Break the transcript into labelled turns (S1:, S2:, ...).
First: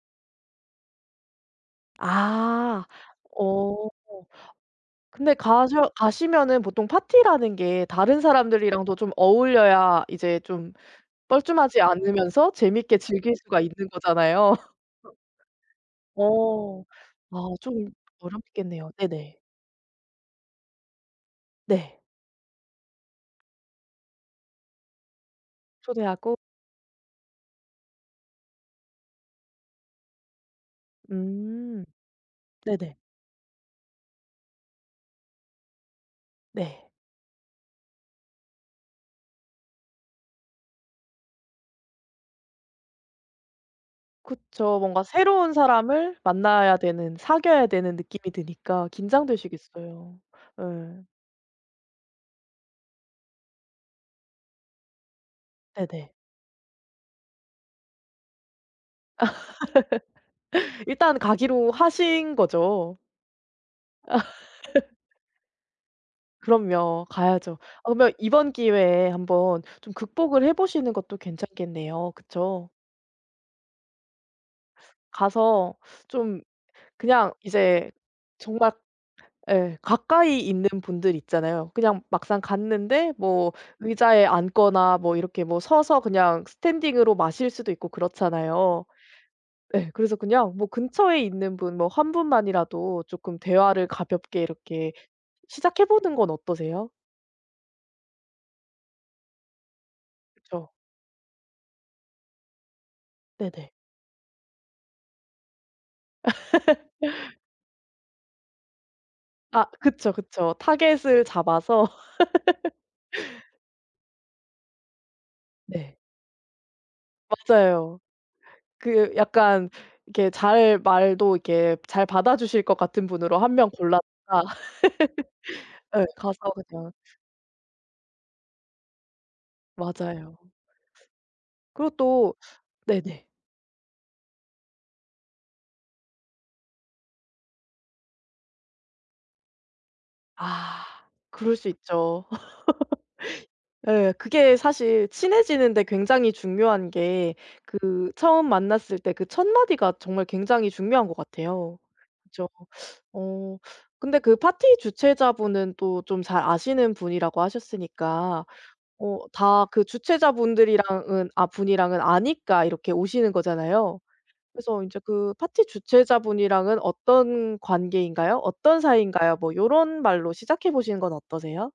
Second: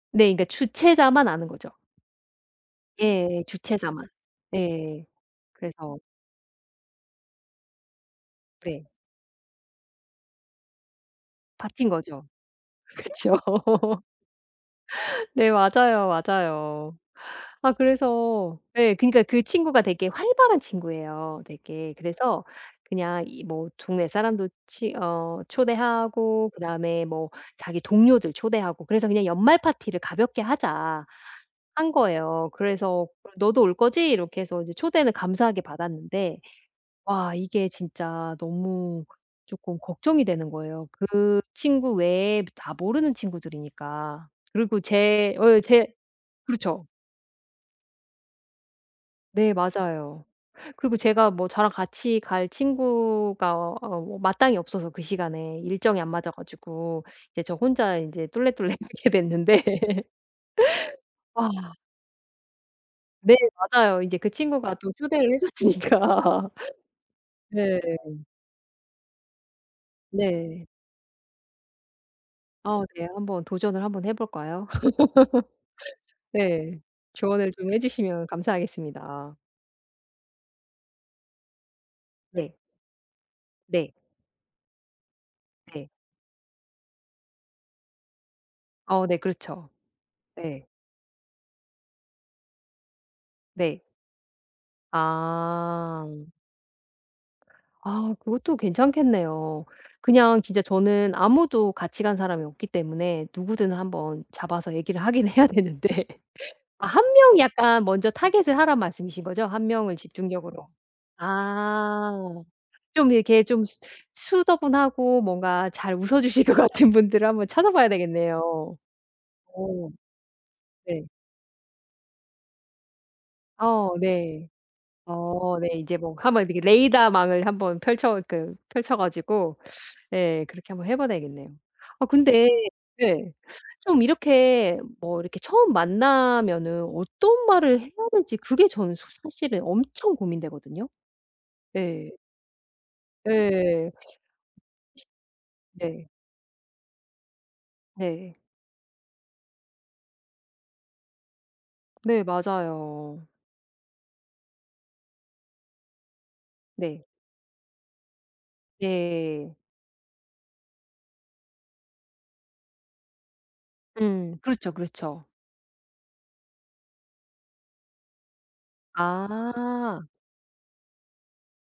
S1: 네. 근데 주최자만 아는 거죠.
S2: 아.
S1: 예
S2: 어
S1: 주최자만. 예.
S2: 근데 가셔
S1: 그래서
S2: 가시면은 보통 파티라는 게 다른
S1: 네.
S2: 사람들이랑도 좀 어울려야 이제 좀 뻘쭘하지
S1: 바뀐 거죠.
S2: 않으면서 재밌게
S1: 그쵸.
S2: 즐길 수가 있는 거잖아요.
S1: 네 맞아요,
S2: 어
S1: 맞아요.
S2: 아
S1: 아
S2: 좀
S1: 그래서
S2: 어렵겠네요.
S1: 예 그니까
S2: 네네.
S1: 그 친구가 되게 활발한 친구예요 되게
S2: 네.
S1: 그래서 그냥 이 뭐 동네 사람도 치 어
S2: 초대하고
S1: 초대하고 그다음에 뭐 자기 동료들 초대하고 그래서 그냥 "연말 파티를 가볍게 하자."
S2: 음
S1: 한 거예요.
S2: 네네.
S1: 그래서 "그럼 너도 올 거지?" 이렇게 해서 이제 초대는 감사하게 받았는데
S2: 네.
S1: 와 이게 진짜 너무 쪼끔 걱정이 되는 거예요. 그 친구 외에 다 모르는 친구들이니까. 그리고
S2: 그쵸. 뭔가
S1: 제
S2: 새로운
S1: 어 제
S2: 사람을 만나야
S1: 그렇죠.
S2: 되는 사귀어야 되는 느낌이 드니까
S1: 네
S2: 긴장되시겠어요.
S1: 맞아요. 그리고
S2: 예.
S1: 제가 뭐 저랑 같이 갈 친구가 어 뭐 마땅히 없어서 그 시간에 일정이 안
S2: 네네.
S1: 맞아 가지고 이제 저 혼자 인제 쫄래쫄래 가게 됐는데
S2: 일단
S1: 아.
S2: 가기로 하신 거죠?
S1: 네 맞아요. 인제
S2: 아.
S1: 그 친구가 또 초대를 해줬으니까.
S2: 그럼요. 가야죠.
S1: 네.
S2: 아 그러면 이번 기회에 한번 좀 극복을 해
S1: 네.
S2: 보시는 것도 괜찮겠네요. 그쵸?
S1: 어 네. 한번 도전을 한번 해 볼까요?
S2: 가서 좀
S1: 네
S2: 그냥
S1: 조언을 좀
S2: 이제
S1: 해주시면
S2: 정말
S1: 감사하겠습니다.
S2: 예 가까이 있는 분들 있잖아요. 그냥 막상
S1: 네.
S2: 갔는데 뭐
S1: 네.
S2: 의자에 앉거나 뭐 이렇게 뭐
S1: 네.
S2: 서서 그냥 스탠딩으로 마실 수도 있고 그렇잖아요.
S1: 어 네 그렇죠.
S2: 예 그래서 그냥 뭐
S1: 네.
S2: 근처에 있는 분 뭐 1 분만이라도 쪼끔
S1: 네.
S2: 대화를 가볍게 이렇게 시작해
S1: 아.
S2: 보는 건 어떠세요?
S1: 아 그것도 괜찮겠네요. 그냥 진짜
S2: 그쵸.
S1: 저는 아무도 같이 간 사람이 없기 때문에
S2: 네네.
S1: 누구든 한번 잡아서 얘기를 하긴 해야 되는데 아 1 명이 약간 먼저 target을 하란 말씀이신 거죠?
S2: 아
S1: 1 명을
S2: 그쵸 그쵸.
S1: 집중적으로
S2: 타겟을 잡아서
S1: 아 좀 이렇게 좀 수 수더분하고 뭔가
S2: 네.
S1: 잘 웃어주실 것 같은 분들을 한번 찾아봐야
S2: 맞아요.
S1: 되겠네요.
S2: 그 약간
S1: 어
S2: 이렇게 잘
S1: 네.
S2: 말도 이렇게 잘 받아주실 것 같은 분으로 1 명
S1: 어
S2: 골랐다.
S1: 네. 어 네. 인제
S2: 예
S1: 뭐
S2: 가서
S1: 한번 이
S2: 그냥
S1: 레이더망을 한번 펼쳐 그 펼쳐 가지고
S2: 맞아요.
S1: 네 그렇게 한번 해 봐야 되겠네요.
S2: 그리고
S1: 아
S2: 또
S1: 근데
S2: 네네.
S1: 네 좀 이렇게 뭐 이렇게 처음 만나면은 어떤 말을 해야 될지 그게 저는 소 사실은 엄청
S2: 아
S1: 고민되거든요.
S2: 그럴 수
S1: 네.
S2: 있죠.
S1: 예.
S2: 예 그게 사실 친해지는 데
S1: 네.
S2: 굉장히 중요한 게 그
S1: 네.
S2: 처음 만났을 때 그 첫마디가 정말 굉장히 중요한 것 같아요.
S1: 네
S2: 그죠?
S1: 맞아요.
S2: 어 근데 그 파티 주최자분은 또 좀 잘 아시는
S1: 네.
S2: 분이라고 하셨으니까 어
S1: 예.
S2: 다 그 주최자분들이랑은 아 분이랑은 아니까 이렇게 오시는 거잖아요.
S1: 음 그렇죠,
S2: 그래서 인제
S1: 그렇죠.
S2: 그 파티 주최자분이랑은 어떤 관계인가요? 어떤 사이인가요? 뭐 이런
S1: 아.
S2: 말로 시작해 보시는 건 어떠세요?